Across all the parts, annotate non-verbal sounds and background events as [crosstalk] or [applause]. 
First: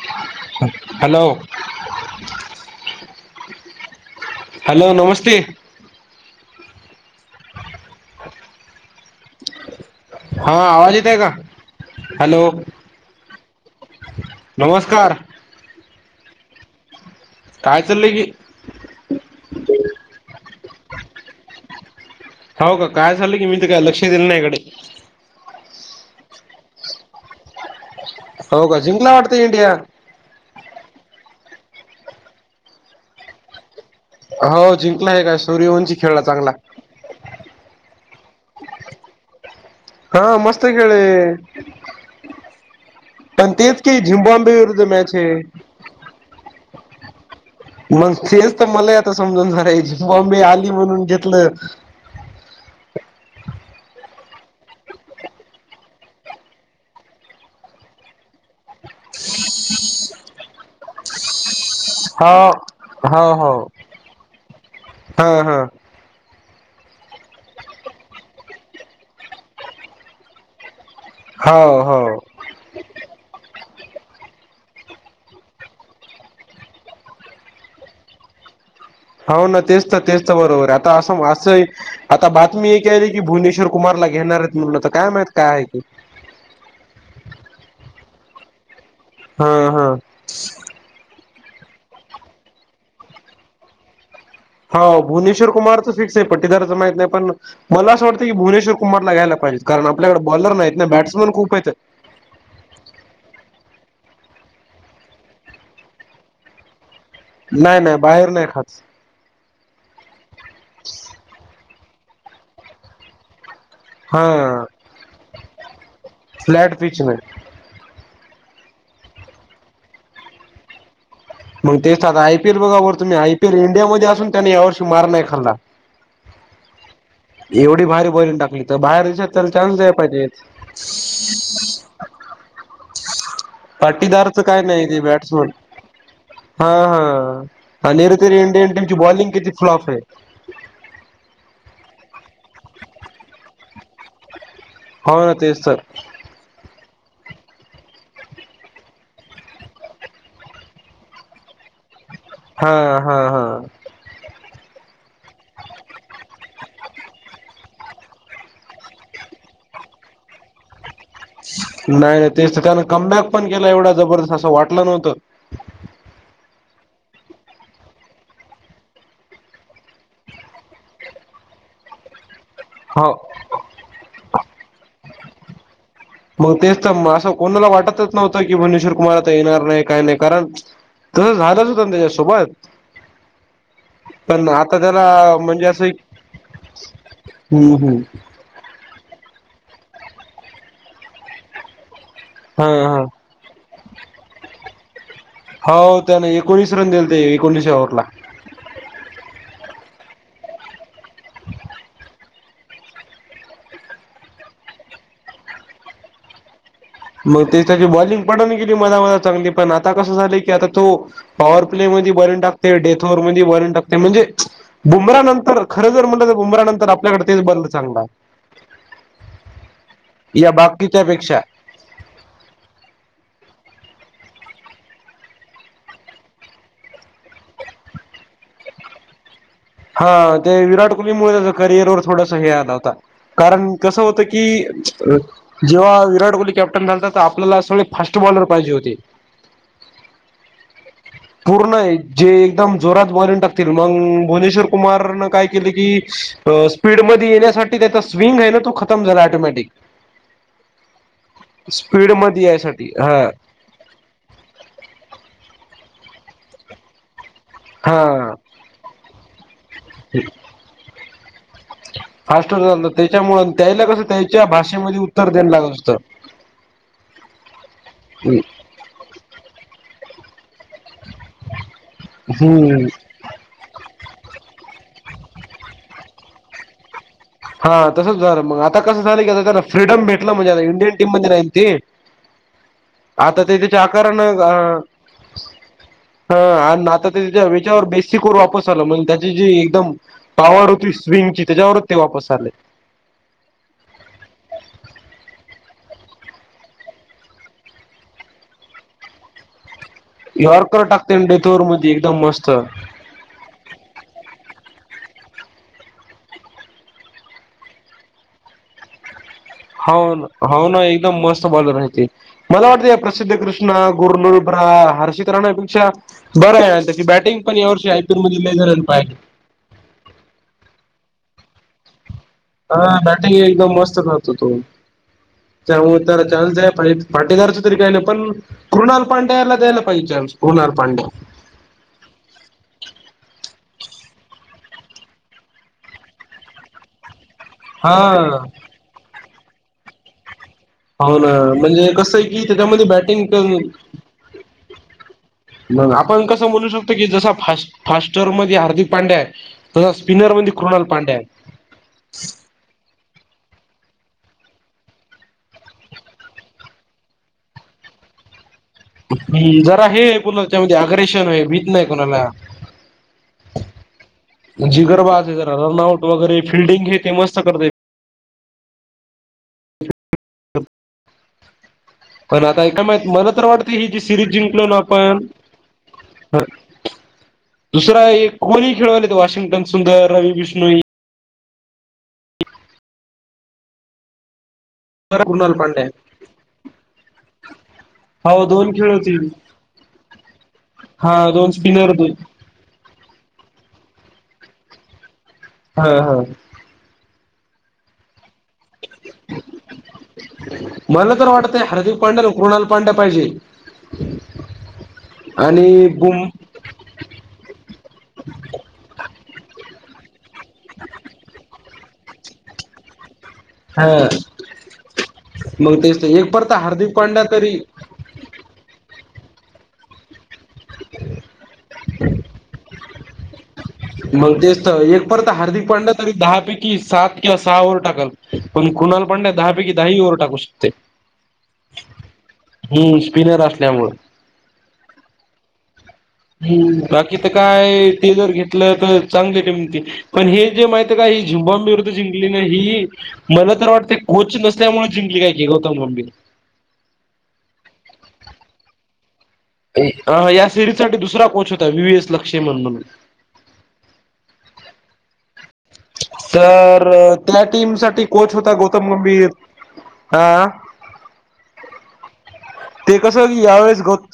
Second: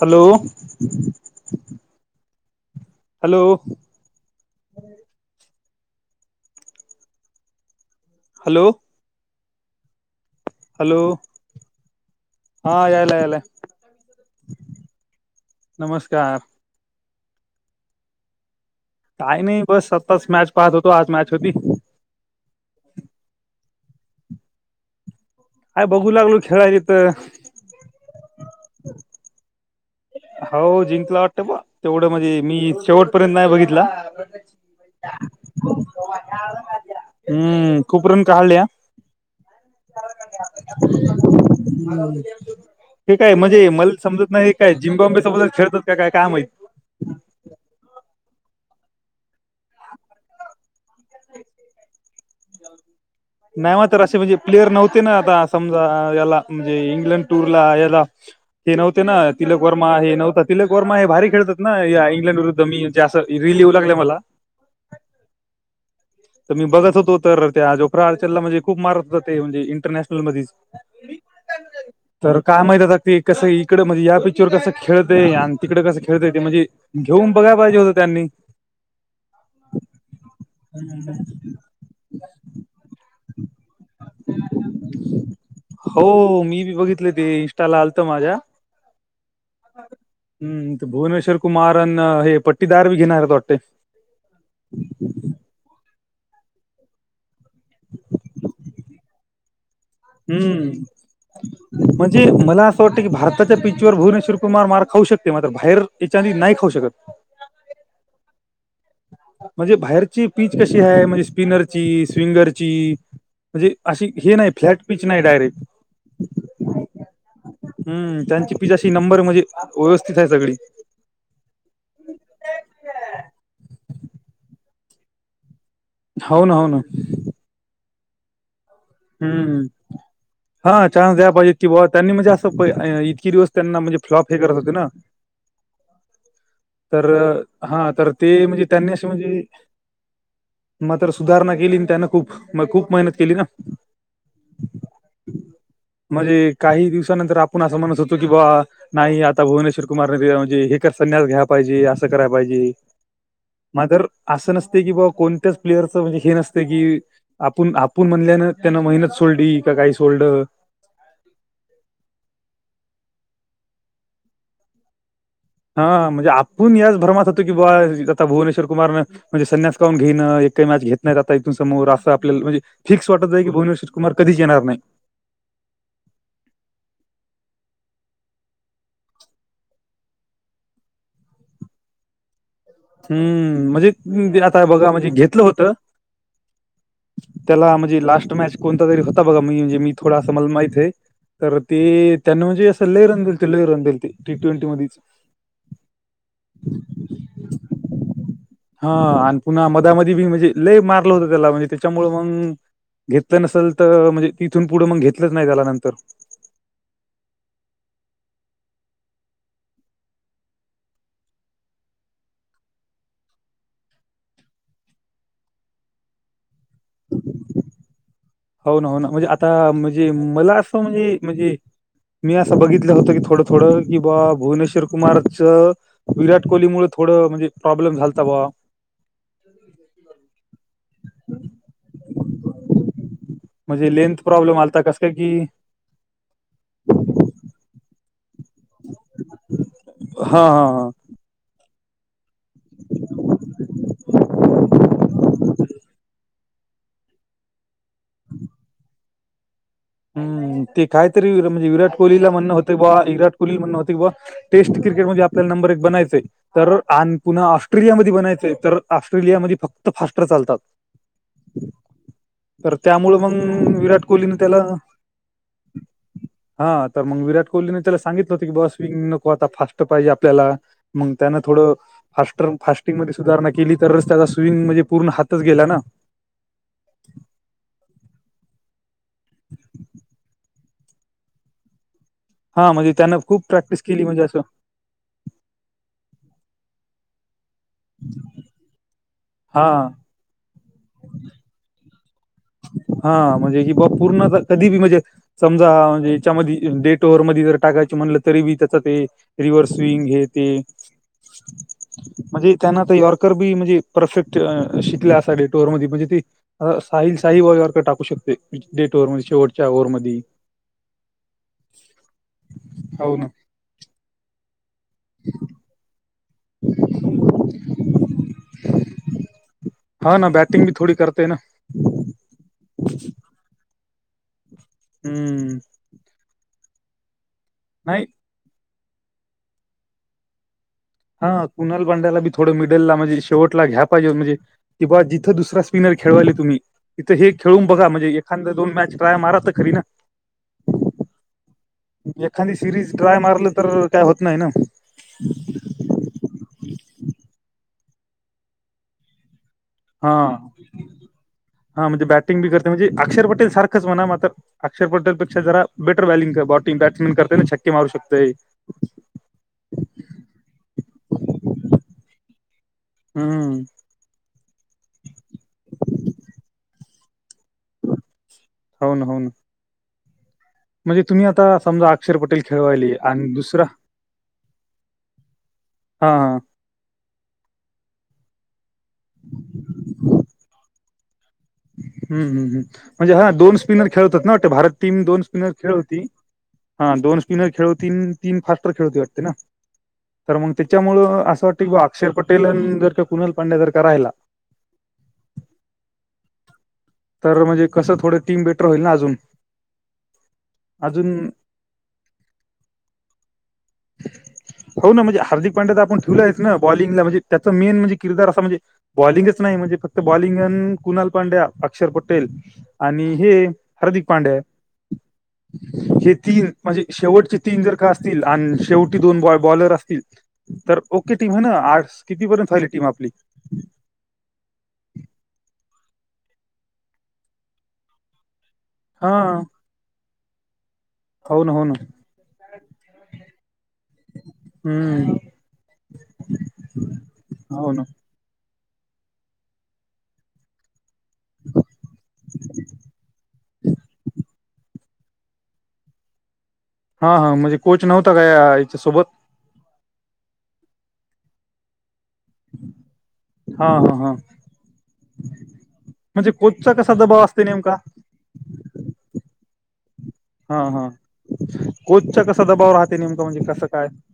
Hello hello hello hello नमस्ते hello हां आवांज हॅलो येतंय कां? हॅलो हा यायला यायलाय नमस्कांर नमस्कांर कायं चालतं की कांहीं नाहीं बसं आत्ताचं मॅच पाहतं होतो. आंज मॅच होती हो कायं? झालं की मी ते कायं लंक्ष येईल नां इकडे. आंय बघूं लागलं खेळांयली तरं हो कां? जिंकला वाटतंय इंडिया हो जिंकला वाटतं बं तेवढं म्हणजे मी शेवट पर्यंत नाहीं बघितला. हो जिंकला आहे कायं सूर्यवंची खेळंला चांगला. हम्मं खूंप रनं काळयां हा मस्त [unintelligible] खेळले ठी कायं? पण म्हणजे तेच मलां की समजतं नाहीं झिम्बाब्वे कां विरुद्ध मॅच जिम्बाबे आहे सोडतं खेळतांत कायं कायं? माहित नाहीं मंग तेचं तरं मलांही आंता समजूंन जायची झिबॉम्बे आलीं. म्हणूंन घेतलं नाहीं मं तरं म्हणजे प्लेयर नां आंता समजां यांला म्हणजे इंग्लंड टूंरला यांला हे नव्हते नां तिलक वर्मा हे नव्हतां तिलक वर्मा हे भारी खेळतांत. नां यां हा इंग्लंड विरुद्धं मीजे असं हो हो रिली येऊं लागलं मलां हा तरं मी बघतं होतो. तरं त्यांजो.. अडचंला म्हणजे खूंप मारतं जाते. म्हणजे इंटरनॅशनल मधेचं हा हो हो तरं कायं? माहित आंता. गते ते कसं इकडं म्हणजे यां पिचं वरं कसं खेळतं आहे आणि तिकडं कं खेळतंय ते म्हणजे खेळूंऊन बघांय पायजे होतं त्यांनी हो ना तेच तर तेच तर बरोबर आहे. आता असं असंय आता बातमी एक आहेली की भुवनेश्वर कुमारला घेणार आहेत म्हणं तर काय माईत काय आह ते. हो मी बी बघितले ते इंस्टा ला आलतं माझ्या हां हां. हम्म, ते भुवनेश्वर कुमार अन हे पट्टीदार बी घेणार आहेत वाडतं. हा हो भुवनेश्वर कुमार तर फिक्स आहे. पटीदारचं माहित नाही, पण म अस वाटतं की भुनेश्वर कुमारला घ्यायला पाहिजे. कारण आपल्याकडे बॉलर नाहीत हम्म ना, बॅट्समन खूप आहेत. म्हणजे मला असं वाटतं की भारताच्या पिच वर भुवनेश्वर कुमार मार खाऊ शकते, मात्र बाहेर याच्यांनी नाही खाऊ शकत. नाय नाय बाहेर नाय खात. म्हणजे बाहेरची पीच कशी हाय, म्हणजे स्पिनरची स्विंगरची म्हणजे अशी, हे नाही हा फ्लॅट पीच नाही डायरेक्ट. फ्लॅट पिच नाही हम्म, त्यांची पिच आशी नंबर म्हणजे, व्यवस्थित हाय सगळी. मग तेच आता आयपीएल बघा बर तुम्ही आयपीएल इंडियामध्ये असून त्यांन या वर्षी मार नाही खाल्ला. हो ना हो ना. एवढी भारी बोलीन टाकली. तर बाहेर देशात तला हम्म चान्स द्याय पाहिजेत. हा चान्स द्या पाहिजेत की बाबा त्यांनी म्हणजे असं प- अं, इतकी दिवस त्यांना म्हणजे फ्लॉप हे पाटीदारचं करत काय होते नाही ना ते बॅट्समन हा तर अं, हा, तर आणिरकरी ते म्हणजे इंडियन त्यांनी टीमची असे बॉलिंग म्हणजे किती फ्लॉफ आहे. मात्र सुधारणा केली त्यांनं खूप,, म खूप मेहनत केली ना. हो ना तेच तर. म्हणजे काही दिवसानंतर आपण असं म्हणत होतो की ब्वा नाही आता भुवनेश्वर कुमारने दि म्हजे हे संन्यास घ्या पाहिजे अस स करायला पायजे, हा हा हा मातर असं नसतय की बा कोणत्याच प्लेअरचं म्हणजे हे नसतय की,, आपण आपण म्हणल्यानं त्यांन मेहनत सोडली,, का काही सोडलं. नाही नाही तेच त्यानं कमबॅक पण केलाय एवढा जबरदस्त,, असं वाटलं नव्हतं हा, म्हणजे आपण याच भ्रमात होतो की बा आता भुवनेश्वर कुमारनं म्हणजे संन्यास काऊन घेणं, एकही मॅच घेत नाहीत आता इथून समोर असं आपल्याला म्हणजे हो फिक्स वाटत आहे की भुवनेश् कुमार कधी येणार नाही. मग तेच तर, असं कोणाला वाटतच नव्हतं की भनेश्वर कुमार आता येणार नाही काय नाही, कारण तसं झालंच होतं ना त्याच्यासोबत. हम्म, म्हणजे तेनं पण आता बघा म्हणजे त्याला घेतलं म्हणजे होतं असं एक हम्म त्याला म्हणजे हम्म लास्ट मॅच कोणता तरी होता बघा, मी म्हणजे मी थोडा आसा मला माहितय तर ते त्यानं हा म्हणजे असं लई रन दिलते लई रन दिलते टी ट्वेंटी मध्यीच हो त्याने एकोणीस रन दिलते. कोहली च्या ओव्हर ला. हा, आणि पुन्हा मधामध्येध बी म्हणजे लय मारलं होतं त्याला म्हणजे,, त्याच्यामूळं मंग घेतलं नसेल तर, म्हणजे तिथून पुढं मग घेतलंच नाही त्याला नंतर. मग ते त्याची बॉलिंग पडून गेली मधा मधा चांगली, पण आता कसं झालंय की आता तो पॉवर प्ले मध्ये बॉलिंग टाकते डेथोर मध्ये बॉलिंग टाकते म्हंजे बुमरा नंतर,, खरं जर म्हटलं बुमरानंतर आपल्याकडे तेच बांदा चांगला हाय. हो ना हो ना म्हणजे आता म्हणजे या मला असं बाकीच्या म्हणजे पेक्षा म्हणजे मी असं बघितलं होतं की थोडं थोडं की बा भुवनेश्वर कुमारचं विराट कोहलीमुळे थोडं म्हणजे प्रॉब्लेम झालता बुवा, हा ते विराट कोहलीमुळे त्याच करिअर वर थोडासा हे आला होता. कारण म्हणजे कसं लेंथ होतं की प्रॉब्लेम आलता कस काय अं.. की जेव्हा विराट कोहली कॅप्टन झालत तर आपल्याला सगळे फास्ट बॉलर पाहिजे होते. हा हा हा पूर्ण आहे जे एकदम जोरात बॉलिंग टाकतील मग भुवनेश्वर कुमार न काय केलं की, स्पीडमध्येध्ये येण्यासाठी त्याचा स्विंग आहे ना तो खतम झाला ऑटोमॅटिक. हम्म ते कायतरी म्हणजे विराट कोहलीला स्पीडमध्ये म्हणणं होते यायसाठी बा हा विराट कोहलीला म्हणं होतते बुवा, टेस्ट क्रिकेट मध्ये आपल्याला नंबर एक बनायचय तर आणि पुन्हा ऑस्ट्रेलियामध्ये बनाय हा तर ऑस्ट्रेलियामध्ये फक्त फास्ट चालतात. फास्टर तर झालं त्यामुळं त्याच्यामुळं मग त्याला कसं विराट कोहलीने त्याच्या त्याला, भाषेमध्ये उत्तर द्यायला लागत होतं. हा तर मग विराट कोहलीने त्याला सांगितलं होत की, बस स्विंग नको आता फास्ट पाहिजे आपल्याला. मग त्याना थोडं फास्टर हम्म फास्टिंग मध्ये सुधारणा केली तरच त्याचा स्विंग म्हणजे पुर्ण हातच गेला ना. हा तसंच झालं मग, आता कसं झालं की आता त्याला फ्रीडम भेटला म्हणजे इंडियन टीम मध्ये राहील ते. हा, म्हणजे त्यानं आता खूप ते प्रॅक्टिस त्याच्या केली म्हणजे असं आकारानं अ हा आणि आता त्याच्या ह्याच्यावर बेसिकवर वापस आला म्हण त्या जी जी हा एकदम पॉवर होती स्विंगची, त्यांच्यावरच ते वापस आले. हा. म्हणजे हि बा पूर्ण कधी बी म्हणजे समजा म्हणजे याच्यामध्ये डेट ओव्हर मध्ये जर टाकायचे, म्हणलं तरी बी त्याचा ते रिव्हर्स येते, यॉर्कर टाकते डेथवर मध्ये एकदम मस्त म्हणजे त्यानं हा आता यार्क तर बी म्हणजे परफेक्ट शिकला असा डेट ओव्हर मधील. म्हणजे असं साईज काही वेळेवरती टाकू शकते, डेट ओव्हर म्हणजे शेवट हो ना, हो ना एकदम मस्त बॉलर आहे ते. मला वाटतें या हो ना. प्रसिद्ध कृष्णा गुरलू बुमरा हर्षित राण्यापेक्षा बरं आहे आणि त्याची बॅटिंग पण यावर्षी आयपीएल लई जनांनी पाहिली. हा ना बॅटिंग बी थोडी करतंय ना. हा, बॅटिंग एकदम मस्त करतो तो. हम्म. हो मुळे त्याला चान्स द्यायला पाहिजे. पाटेकरच तरी काही नाही पण कृणाल पांड्याला दिला पाहिजे चान्स, कृणाल पांडया. हा कुणाल पांड्याला बी थोडं मिडलला म्हणजे, शेवटला घ्यायला पाहिजे म्हणजे कि बुआ जिथं दुसरा स्पिनर खळवायले तुम्ही तिथं हे खेळून बघा. म्हणजे हा एखांदा दोन मॅच ट्राय मारा तर खरी ना. हाव न म्हणजे कसं आहे की एखादी त्याच्यामध्ये सिरीज ट्राय बॅटिंग मारलं तर, पण काय होत नाही ना. मग आपण बोलू शकतो की, जसा फा फास्टर मध्ये हार्दिक पांड्या आहे तसा हा स्पिनर मध्ये कृणाल पांड्या आहे. हा म्हणजे बॅटिंग बी करते म्हणजे, अक्षर पटेल सारखंच म्हणा मात्र अक्षर पटेल पेक्षा जरा बेटर बॅलिंग बॉटिंग बॅट्समॅन करते ना, छक्के मारू शकतय. हम्, जरा हे बोलो त्याच्यामध्ये अग्रेशन आहे, भीत नाही कोणाला. हम्म जीगरबाज आहे जरा, रन आउट वगैरे फिल्डिंग हे ते मस्त करतंय. हो ना, हो ना. म्हणजे, तुम्ही आता समजा अक्षर पटेल पण आता काय खेळवायले माहित मला आणि तर दुसरा वाटते ही जी सिरीज जिंकलो ना आपण हा. दुसरा एक कोणी खेळवालेत वॉशिंग्टन सुंदर, रवि विष्णू हम्म हम्म हम्म म्हणजे हा, दोन स्पिनर खेळवतात ना वाटते भारत टीम दोन स्पिनर कृणाल पांड्या खेळवती. हां दोन स्पिनर खेळवतील, तीन हो फास्टर दोन खेळ खेळवतील वाटते होतील ना. तर मंग त्यांच्यामुळे हा असं दोन वाटतं की, बा स्पिनर अक्षर दोन पटेल अन जर का कुनाल पांड्या जर का राहिला हो हो. तर म्हणजे कसं, थोड टीम बेटर होईल ना अजून. मला अजून तर वाटतंय हर्दीक पांड्या आणि कुणाल पांड्या पाहिजे. हो ना म्हणजे हार्दिक पांड्या तर आणि आपण बुम ठेवलायच हा बॉलिंगला म्हणजे, त्याच मेन म्हणजे किरदार अस म्हणजे बॉलिंगच नाय म्हणजे फक्त बॉलिंग अन कुणाल पांड्या, अक्षर पटेल आणि हे हा हार्दिक पांड्या आहे. मग तेच ते हे एक तीन परता म्हणजे हार्दिक पांड्या शेवटचे तरी तीन जर का अस तील आणि शेवटी दोन बॉ बॉलर असतील तर ओके टीम आहे ना. आठ कितीपर्यंत झाली टीम आपली. मग तेच तर एक परत हार्दिक पांड्या तरी दहा पैकी सात किंवा सहा ओव्हर टाकलं. पण कुणाल हा पांड्या दहा पैकी दहा ही ओव्हर टाकू शकतोय. हाव ना हाव ना स्पिनर असल्यामुळे. हम्म. हम्म बाकी तर हो ना काय ते जर घेतलं तर चांगली टीम येते. पण हे जे माहिती आहे काय ही झिम्बाब्वे विरुद्ध जिंकली ना ही मला तर वाटते कोच नसल्यामुळे जिंकली काय की गौतम गंभीर हा हा म्हणजे कोच नव्हता का या याच्यासोबत या सिरीज साठी दुसरा कोच होता वी वी एस लक्ष्मण म्हणून हा हा हा. म्हणजे कोचचा तर कसा दबाव त्या असते टीम नेमका साठी कोच होता गौतम गंभीर. हा हा कोचचा कसा दबाव राहते ते नेमकं म्हणजे कसं यावेेळेस काय गौ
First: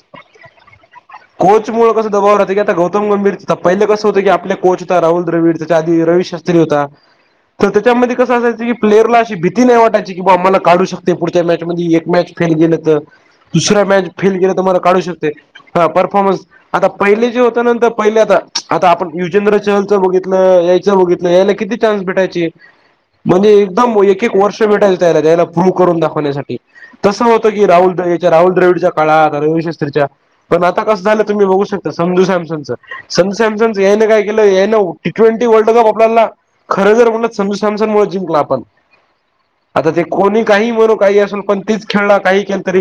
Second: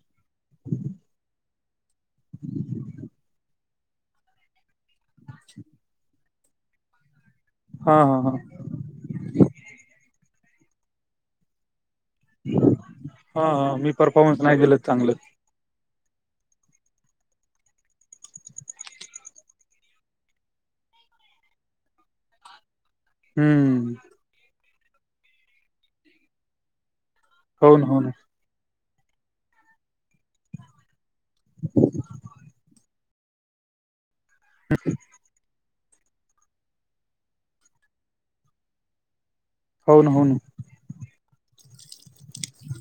कोच मूळ कसं दबाव राहते की आता गौतम गंभीर पहिले कस होत की आपले कोच होता राहुल द्रविड त्याच्या आधी रवी शास्त स्त्री होता, तर हा त्याच्यामध्ये हा कस हा असायचं की प्लेअरला अशी भीती नाही वाटायची की बाबा आम्हाला काढू शकते पुढच्या मॅच मधी एक मॅच फेल गेलं तर हा हा दुसरा मी मॅच फेल परफॉर्मन्स गेलं नाही तर दिलं मला काढू चांगलं शकते हा परफॉर्मन्स आता पहिले जे होत नंतर पहिले आता, आता आपण युजेंद्र चहलचं बघितलं यायच बघितलं याला किती चान्स भेटायचे म्हणजे हम्म एकदम एक एक एक वर्ष भेटायचं त्याला त्याला प्रूव्ह करून दाखवण्यासाठी तसं होतं की हो ना राहुल हो द्र ना हेच्या राहुल द्रविडचा काळात रविशास्त्रीच्या पण आता कस झालं तुम्ही बघू शकता संजू सॅमंसंगच संजू सॅमसंग ह्याने काय केल ह्यानं टी ट्वेंटी वल्ड कप आपल्याला खरं जर म्हणटलं संजू सॅमसन मूळ जिंकला आपण आता हो ते ना हो ना कोणी काही म्हणू काही असेल पण तीच खेळला काही केलं तरी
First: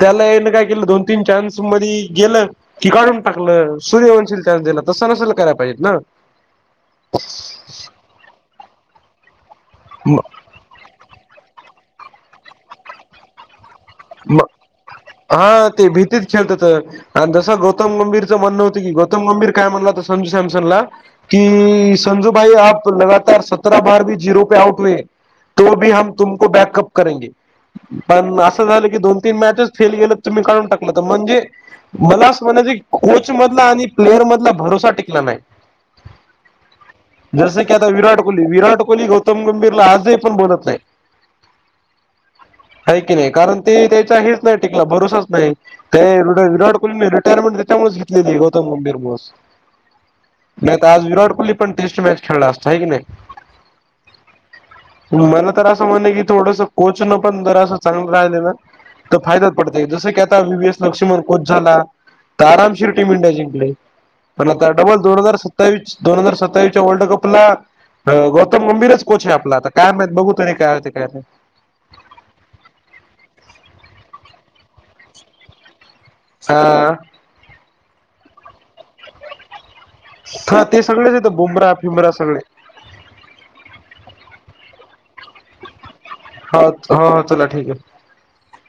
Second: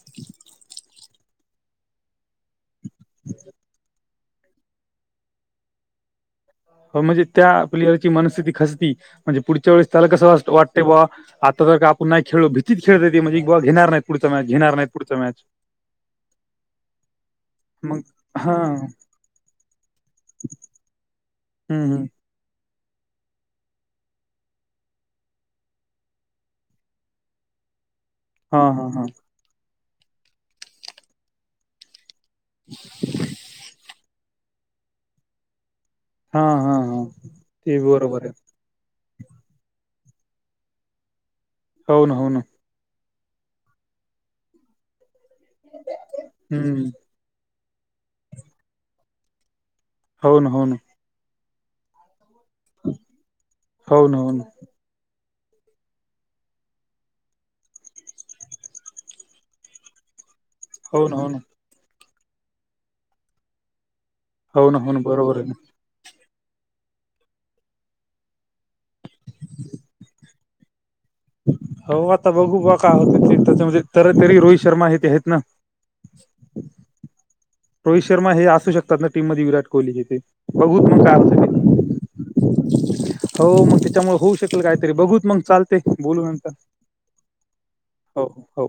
त्याला ह्यानं काय केलं दोन तीन चान्स मध्ये गेलं की काढून टाकलं सूर्यवंशील चान्स दिला तसं नसेल कराय पाहिजेत ना म्हणजे त्या प्लेयरची मनस्थिती खसती म्हणजे पुढच्या वेळेस त्याला कसं वा वाटते बुवा आ आता जर का आपण मॅच खेळलो भीतीच खेळत ते म्हणजे बाबा घेणार नाही पुढ म मॅच घेणार नाही पुढं मॅ हा ते भीतीत खेळतात आणि जसं गौतम मग गंभीरचं हा म्हणणं होत की गौ तम गंभीर काय म्हणला तो संजू सॅमसनला की हम्म सं भाई आप लगातार सतरा बार भी झिरो पे आउट हूए तो भी हम तुमको बॅकअप करेगे. पण हम् हा असं झालं हा की हा दोन तीन मॅचेस फेल गेले तुम्ही काढून टाकलं तर म्हणजे मला असं म्हणायचं कोचमधला आणि प्लेअर मधला भरोसा टिकला नाही. हा हा हा जस की ते आता विराट बरोबर आहे कोहली. विराट कोहली गौत उत्तम गंभीरला आजही कोण बोलत नाही. होन हो ना. हय की नाही, कारण ते त्या्यचा हेच नाही टिकला भरोसाच नाही, काय विराट हम्म कोहलीने रिटायरमेंट त्याच्यामुळेच घेतलेली गौतम गंभीर मुळं. हो ना हो ना नाही तर आज विराट कोहली पण टेस्ट मॅच खेळला असता, हय की नाही. हो ना हो ना मला तर असं म्हणणं की थोडसं कोचनं पण जर असं चांगलं राहिलं ना तर फायद्यात पडतय, जसं की आता वएस हो ना लक्ष्मण हो ना कोच झाला तर आरामशीर टीम इंडिया जिंकले, पण आता हो ना हो डबल ना दोन हजार बरोबर आहे ना सत्तावीस दोन हजार सत्तावीसच्या वर्ल्ड कप ला गौतम गंभीरच कोच आहे आपला, आता काय माईत बघू तरी काय होते काय नाही. हो आता बघू बा काय होत ते, त्याच्यामध्ये तरतरी रोहित शर्मा हे ते हैत ना. हां रोहित शर्मा हे असू शकतात ना टीम मध्ये विराट कोहली जिथे, हा, ते बघूत मग सगळेच काय येतं होतं बुमरा ते. फिमरा सगळे हो मग त्याच्यामुळे होऊ शकेल काहीतरी, बघू मग चालते बोलू नंतर. हो चला ठीकय. हो हो.